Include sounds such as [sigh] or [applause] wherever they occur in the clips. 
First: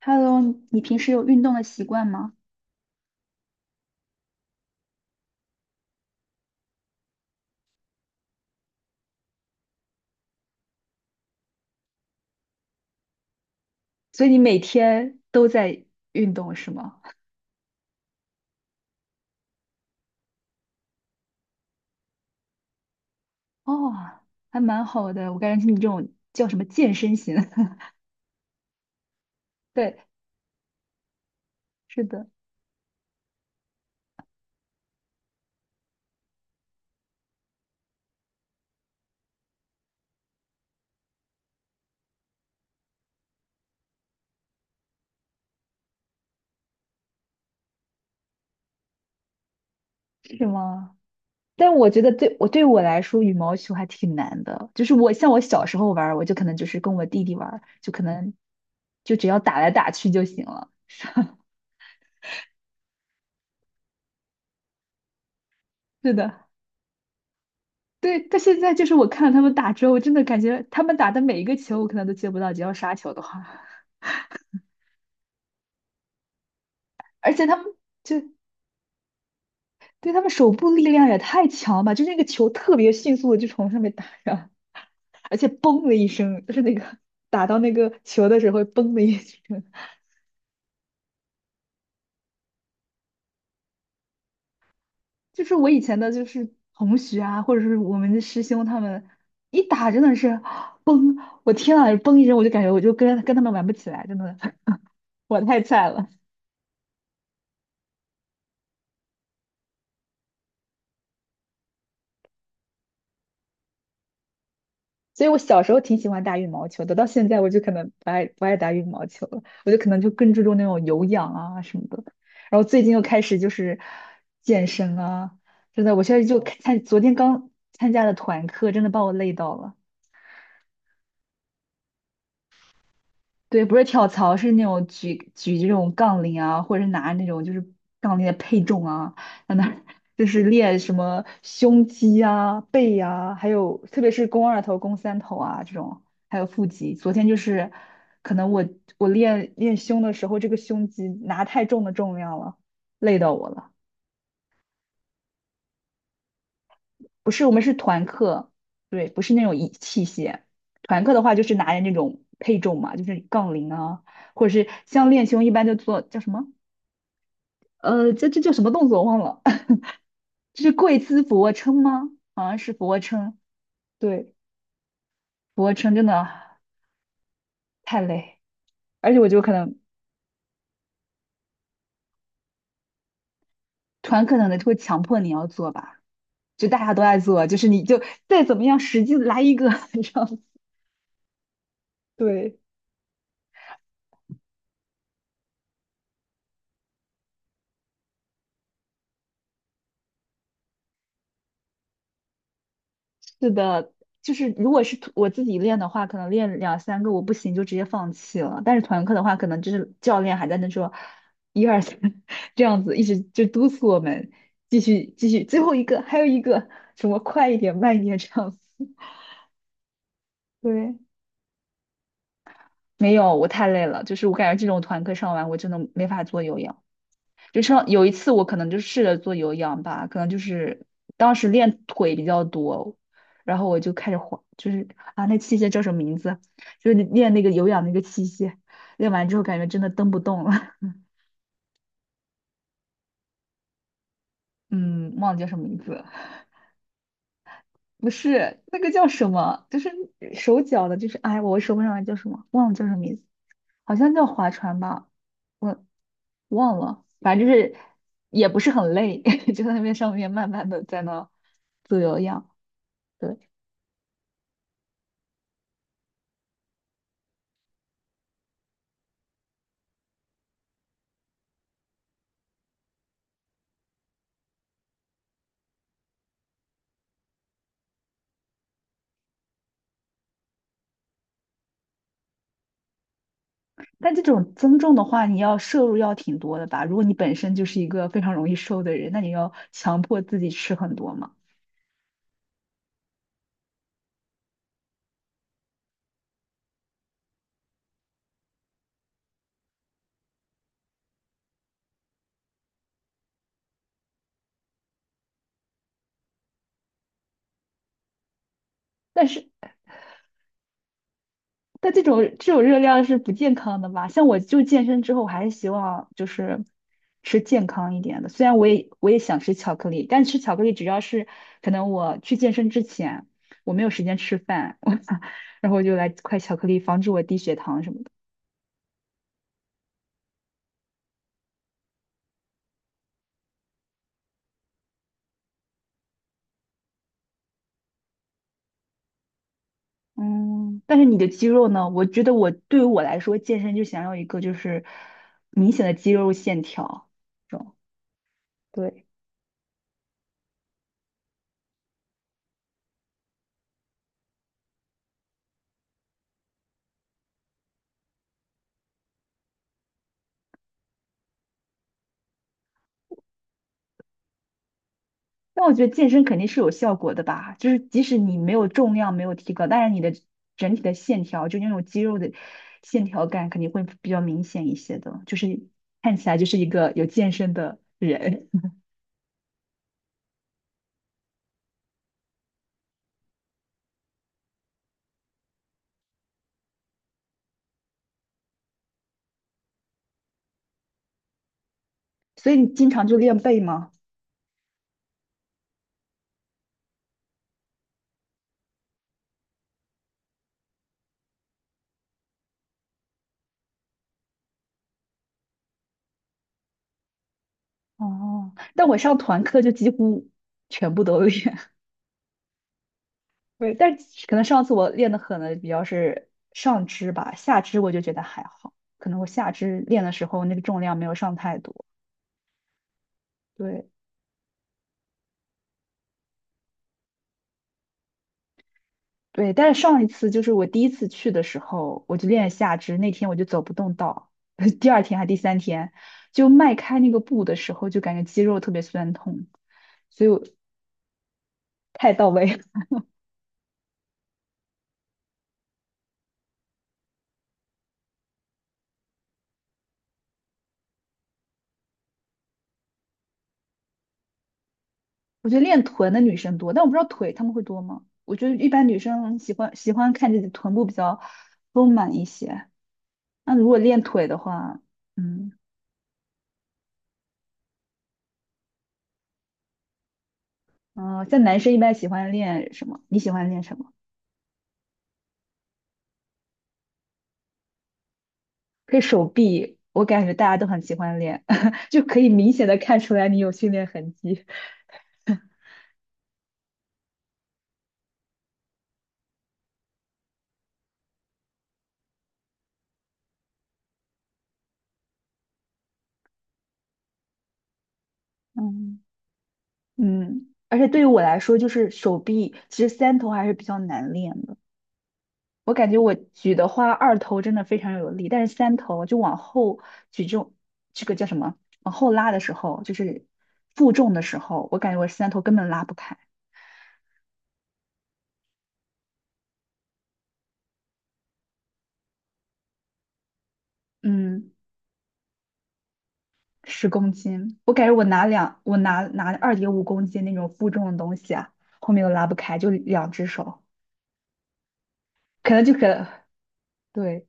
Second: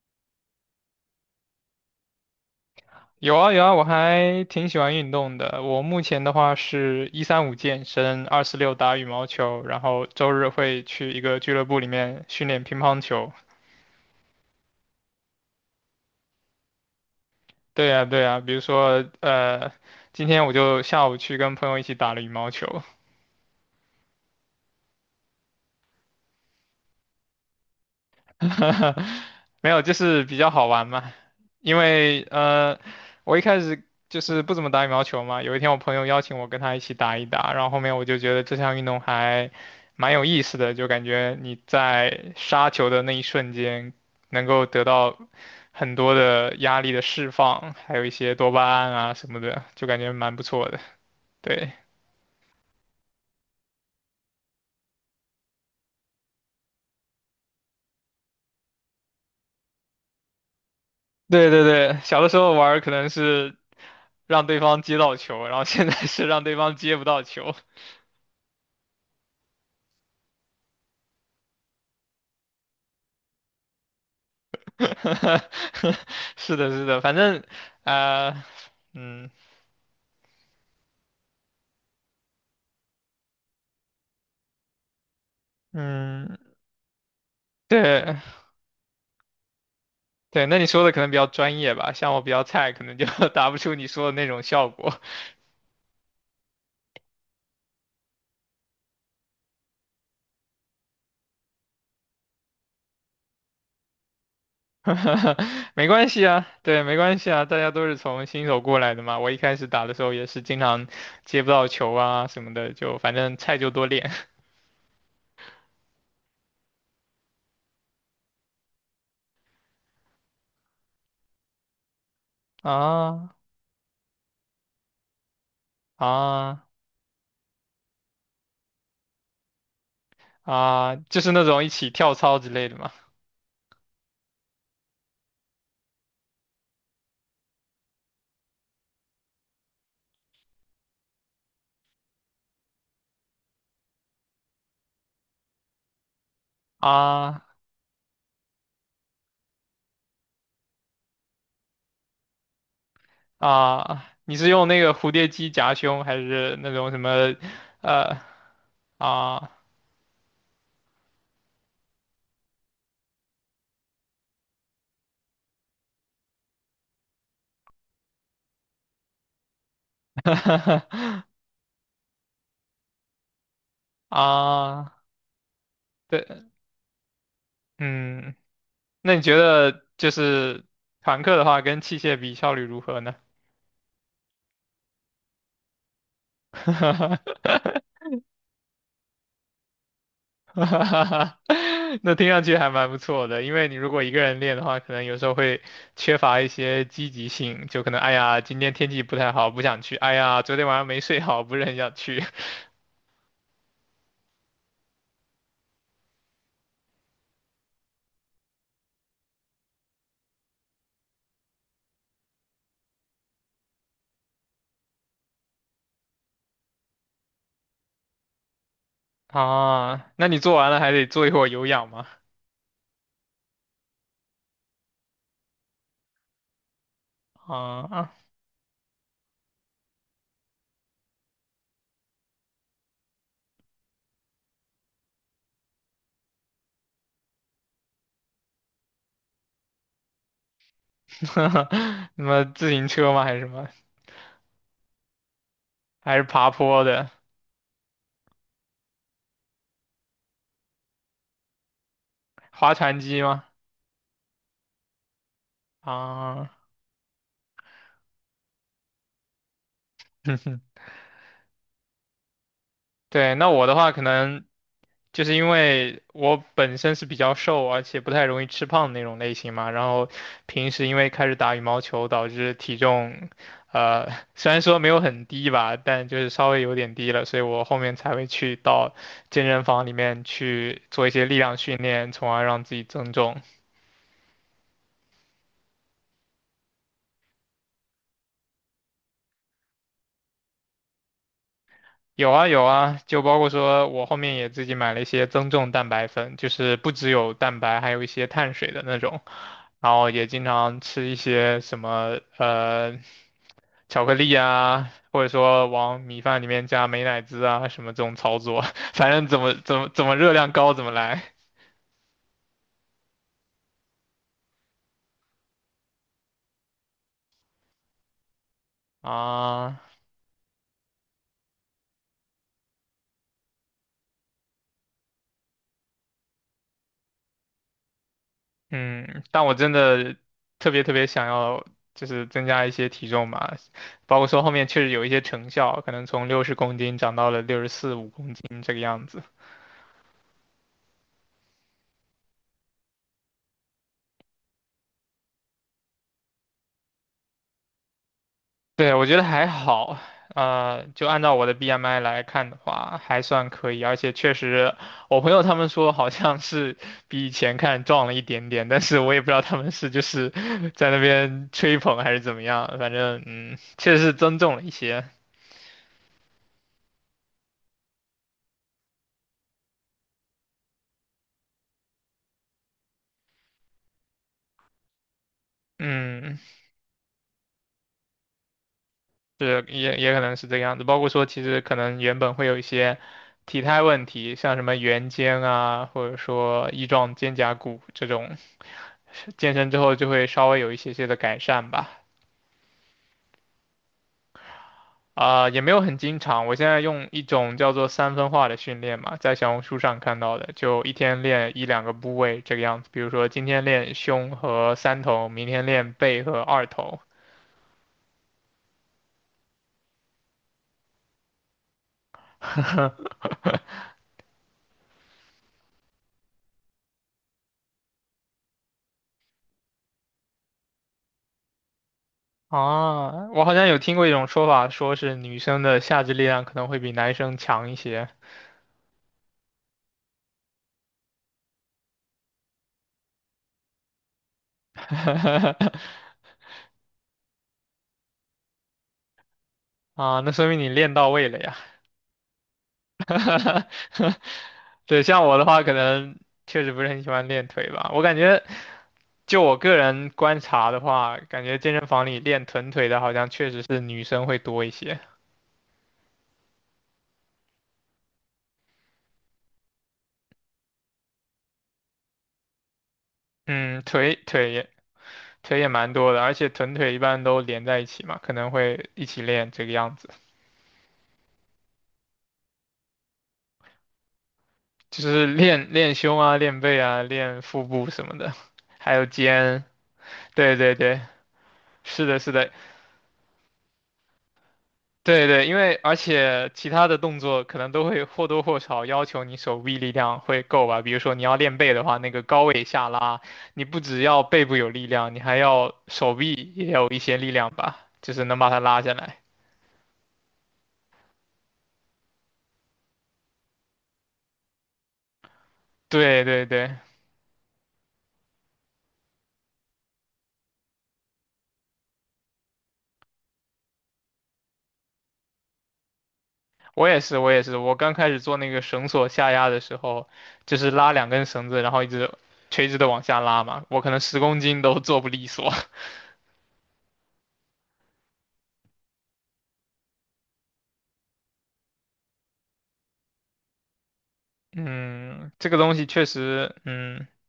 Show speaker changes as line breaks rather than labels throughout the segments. Hello，你平时有运动的习惯吗？
有啊有啊，我还挺喜欢运动的。我目前的话是一三五健身，二四六打羽毛球，然后周日会去一个俱乐部里面训练乒乓球。
所以你每天都在运动是吗？
对呀对呀，比如说今天我就下午去跟朋友一起打了羽毛球。
哦，还蛮好的。我感觉你这种叫什么健身型？[laughs]
[laughs] 没有，就
对，
是比较好玩嘛。因
是
为
的，
我一开始就是不怎么打羽毛球嘛，有一天我朋友邀请我跟他一起打一打，然后后面我就觉得这项运动还蛮有意思的，就感觉你在杀球的那一瞬间能够得到很多的压力的释放，还有一些多巴胺啊什么的，就感觉蛮不
是
错的。
吗？
对，
但我觉得对我来说，羽毛球还挺难的。就是我像我小时候玩儿我就可能就是跟我弟弟玩儿就可能就只要打来打去就行了。
对对对，小的时候玩儿可能是让对方接到球，然后现在
是
是让
的，
对方接不到球。
对。但现在就是我看了他们打之后，我真的感觉他们打的每一个球，我可能都接不到，只要杀球的话。
[laughs] 是的，是的，反
[laughs] 而
正
且他们就
啊、呃嗯
对他们手部力量也太强了吧！就是那个球特别迅速的就从上面打上，而且嘣的一
嗯，
声，就是那个打到那个
对
球的时候嘣的一声。
对，那你说的可能比较专业吧，像我比较菜，可能就 [laughs] 达不出你说的那种效果。
就是我以前的，就是同学啊，或者是我们的师兄他们一打真的是，我天啊，嘣一声我就感觉我就跟他们玩不起来，真的，[laughs] 我太
[laughs] 没
菜了。
关系啊，对，没关系啊，大家都是从新手过来的嘛。我一开始打的时候也是经常接不到球啊什么的，就反正菜就多练
所以我小时候挺喜欢打羽毛球的，到现在我就可能不爱打羽毛球了，我就可能就更注重那种有氧啊什么的。然后
[laughs]
最近又开
啊
始就是健身啊，真的，我现在就
啊
看，昨天刚参加的团课，真的把我累到了。
啊，就是那种一起跳操之类的嘛。
对，不是跳槽，是那种举这种杠铃啊，或者是拿那种就是杠铃的配重啊，在那儿就是练什么胸肌啊、背啊，还有特别是肱二头、肱三头啊这种，还有腹肌。昨天就
啊
是可能我练练胸的时候，这个胸肌拿太重的重量了，累到我了。
啊，你是用那个蝴蝶机夹胸，还是那种什
不
么，
是，我们是团
呃，
课，对，不是那
啊
种仪器械。团课的话就是拿着那种配重嘛，就是杠铃啊，或者是像练胸一般就做叫什么？这叫什么动作我忘了，[laughs] 这是跪姿
[laughs]，
俯卧撑吗？好像是俯卧撑，对，
啊，
俯卧撑真的
对，
太
嗯，
累，而
那
且
你
我
觉
就可能
得就是团课的话，跟器械比效率如何呢？
团课可能会强迫你要做吧，就大家都在做，就是你
[laughs]
就再怎么样使劲来一个，[laughs] 这样，
哈哈哈 [laughs] 那听上去
对，
还蛮不错的，因为你如果一个人练的话，可能有时候会缺乏一些积极性，就可能哎呀，今天天气不太好，不想去；哎呀，昨天晚上没睡好，不是很想去。
是的，就是如果是我自己练的话，可能练两三个我不行就直接放弃了。但是团课的话，可能就是教练还在那说一二三 [laughs] 这样子，一直就督促我们继续继续，最后一个还有一个什么快一点慢一点这样子。[laughs]
啊，那你做完了还
对，
得做一会儿有氧吗？
没有，我太累了，就是我感觉这种团课上完我真的没法做有氧。就像有一
啊，
次我可能就试着做有氧吧，可能就是当时练腿比较多，然后我就开始滑，就是啊那器械叫什么名字？就是练那个有氧那个器械，练完之后感觉真的蹬不动了，
[laughs] 什么自行车吗？还是什么？
[laughs] 嗯，忘了叫什么名字了
还是爬坡的？
不是那个叫什么，就是手脚的，就是哎我说不上来叫什么，忘了
划
叫什么
船
名字，
机吗？
好像叫划船吧，我
啊，
忘了，反正就是也不是很累，[laughs] 就在那边上面慢慢
[laughs]
的在那做有氧。
对，
对。
那我的话可能。就是因为我本身是比较瘦，而且不太容易吃胖的那种类型嘛，然后平时因为开始打羽毛球，导致体重，呃，[laughs] 虽然说没有很低吧，但就是稍微有点低了，所以我后面才会去到健身房里面去做一些力量训练，从而让自己增重。
但这种增重的话，你要摄入要挺多的吧？如果你本身就是一个非常容易瘦的人，那你要强迫自己吃很多嘛。
有啊有啊，就包括说我后面也自己买了一些增重蛋白粉，就是不只有蛋白，还有一些碳水的那种。然后也经常吃一些什么巧克力啊，或者说往米饭里面加美乃滋啊，什么这种操作，[laughs] 反
但
正怎
是，
么怎么怎么热量高怎么来
但这种热量是不健康的吧？像我就健身之后，我还是希望就是吃健康一点的。虽然我也想吃巧
啊。
克力，但吃巧克力只要是可能我去健身之前我没有时间吃饭，[laughs] 我然后我就来块巧克力，防止我低血糖什么的。
嗯，但我真的特别特别想要，就是增加一些体重吧，包括说后面确实有一些成效，可能从60公斤长到了64、65公斤这个样子。
嗯，但是你的肌肉呢？我觉得对于我来说，健身就想要一个就是明显的肌肉线条这种。
对，
对，
我觉得还好，就按照我的 BMI 来看的话，还算可以，而且确实，我朋友他们说好像是比以前看壮了一点点，但是我也不知道他们是就是 [laughs] 在那边吹捧还是怎么样，反正嗯，确实是增重了一些，
但我觉得健身肯定是有效果的吧，就是即使你没有重量没有提高，但是你的整体的线条，就那种肌肉的线条感肯定会比较明显一些的，就是看起来
嗯，
就是一个有健身的人。
是也也可能是这个样子，包括说其实可能原本会有一些体态问题，像什么圆肩啊，或者说翼状肩胛骨这种，健身之后就会稍微有一些些的改善吧。
[laughs] 所以你经常就练背吗？
也没有很经常。我现在用一种叫做三分化的训练嘛，在小红书上看到的，就一天练一两个部位这个样子。比如说今天练胸和三头，明天练背和二头。
哦，但我上团课就几乎全部都练，对，但是可能上次我练的狠的比较是上肢吧，下肢我就觉得还好，可能我下肢练的时候那个重量没有上太多。
啊，我好像有
对
听过一种说法，说是女生的下肢力量可能会比男生强一些。
对，但是上一次就是我第一次去的时候，我就练下肢，那天我就走不动道，[laughs] 第二天还第三天，
[laughs]
就迈开那个步的时候就感觉肌肉特别酸痛，
啊，
所以
那
我
说明你练到位了呀。
太到位了。
[laughs] 对，像我的话，可能确实不是很喜欢练腿吧。我感觉，就我个人观察的话，感觉健身房里练臀腿的，好像确实是女生会多一些。
[laughs] 我觉得练臀的女生多，但我不知道腿她们会多吗？我觉得一般女生喜欢看自己的臀部比较丰满一些。那如果
嗯，
练腿的话，嗯，
腿也蛮多的，而且臀腿一般都连在一起嘛，可能会一起练这个样子，
哦，像男生一般喜欢练什么？你喜欢练什么？
就是练练胸啊、练背啊、练腹部什么的，还
可以
有
手
肩。
臂，我感觉大家
对
都
对
很喜
对，
欢练，[laughs] 就
是的，
可以
是的，
明显的看出来你有训练痕迹。
对对，因为而且其他的动作可能都会或多或少要求你手臂力量会够吧。比如说你要练背的话，那个高位下拉，你不只要背部有力量，你还要手臂也有一些力量吧，就是能把它拉下
嗯，
来。
嗯，而且对于我来说，就是手臂其实三头还是比较难练的。我感觉我
对对
举的
对，
话，二头真的非常有力，但是三头就往后举重，这个叫什么？往后拉的时候，就是负重的时候，我感觉我三头根本拉不开。
我也是，我也是。我刚开始做那个绳索下压的时候，就是拉两根绳子，然后一直垂直的往下拉嘛，我可能十公
嗯。
斤都做不利索。[laughs]
10公斤，我感觉我拿2.5公斤那种负重的东西啊，后面都拉不开，就两只手，
嗯，这
可
个
能就
东西确
可，
实，嗯。
对，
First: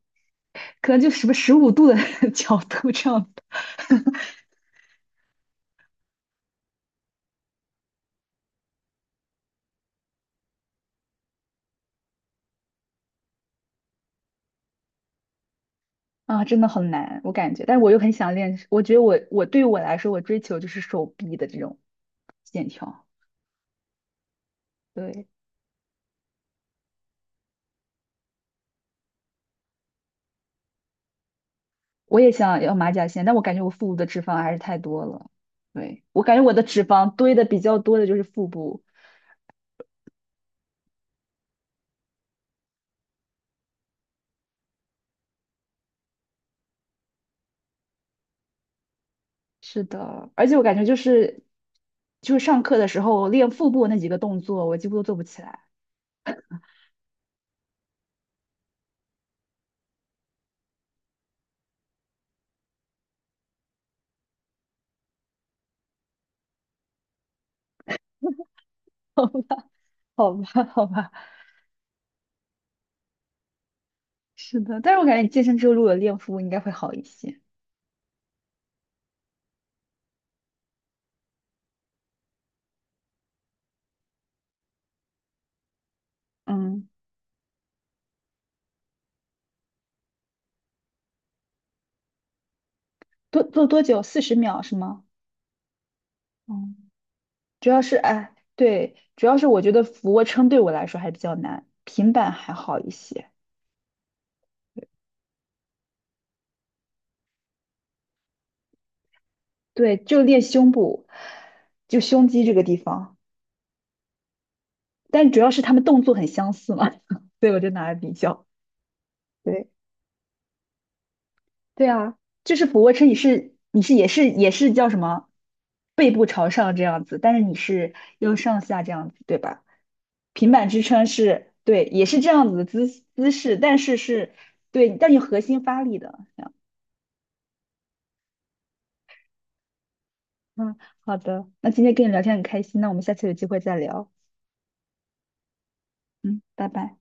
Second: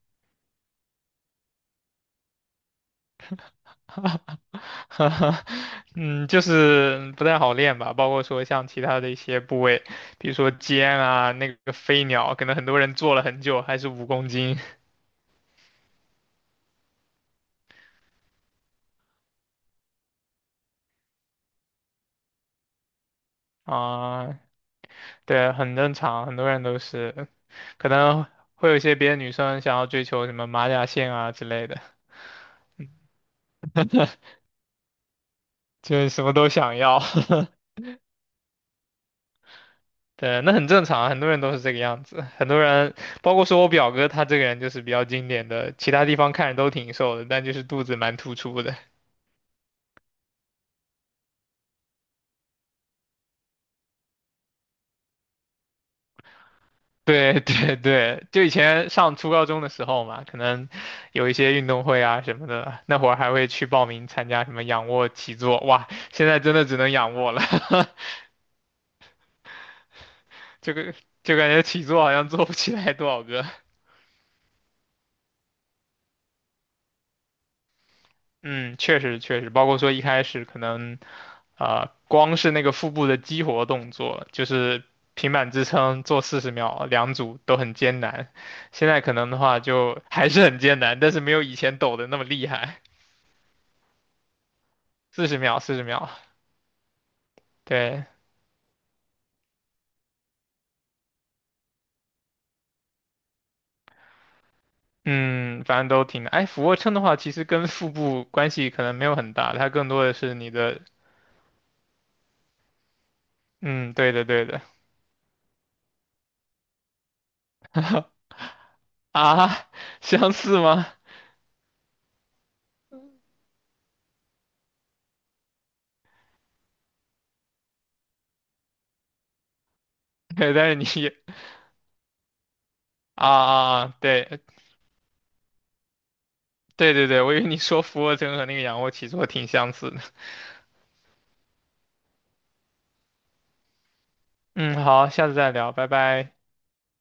可能就什么15度的 [laughs] 角度这样子 [laughs]
[laughs] 哈哈，嗯，就是不太好练吧，包括说像其他的一些部位，比如说肩啊，那个飞鸟，可能很多人做了很久还是五公斤
啊，真的很难，我感觉，但是我又很想练，我觉得我对于我来说，我追求就是手臂的这种线条，
啊，
对，
对，很正常，很多人都是，可能会有一些别的女生想要追求什么马甲线啊之类的，
我也想要马甲线，但我感觉我腹部的脂肪还是太多了，
就
对，
是
我
什么
感觉
都
我的
想
脂
要，
肪堆
[laughs]
的比较多的就是腹部。
对，那很正常，很多人都是这个样子，很多人，包括说我表哥他这个人就是比较经典的，其他地方看着都挺瘦的，但就是肚子蛮突出的。
是的，而且我感觉就是，就是上课的时候，练腹部那几个动作，我几乎都做不起来。
[laughs] 对对对，就以前上初高中的时候嘛，可能有一些运动会啊什么的，那会儿还会去报名参加什么仰卧起坐，哇，现在真的只能仰卧了，
[laughs] 好
[laughs]
吧，
这
好
个
吧，
就感觉起坐好像做不起来多少个。
是的，但是我感觉你健身之后如果有练腹部，应该会好一些。
嗯，确实确实，包括说一开始可能，光是那个腹部的激活动作，就是平板支撑做四十秒
嗯，
两组都很艰难，现在可能的话就还是很艰难，但是没有以前抖的那么厉害。
多做多久？40秒是吗？
四十秒，四十秒，
嗯，主要是
对，
哎，对，主要是我觉得俯卧撑对我来说还比较难，平板还好一些。
嗯，反正都挺哎，俯卧撑的话，其实跟腹部关系可能没有很大，它更
对，
多的
就
是
练
你
胸
的，
部，就胸肌这个地方，
嗯，对的，对的。
但主要是他们动作很相似嘛，[laughs] 所以我就拿来比较。
啊，
对。
[laughs] 相似吗？
对啊，就是俯卧撑，你是也是叫什么，背部朝上这样子，但是你是用上下这样子，对吧？平
对，
板
但是
支
你
撑
也
是对，也是这样子的姿
啊
姿势，但
啊
是
啊，
是
对，
对，但你核心发力的这样。
对对对，我以为你说俯卧撑和那个仰卧起坐挺相似的。
嗯，好的，那今天跟你聊天很开心，那我们下次有机会再聊。
嗯，好，下次再聊，拜拜。
嗯，拜拜。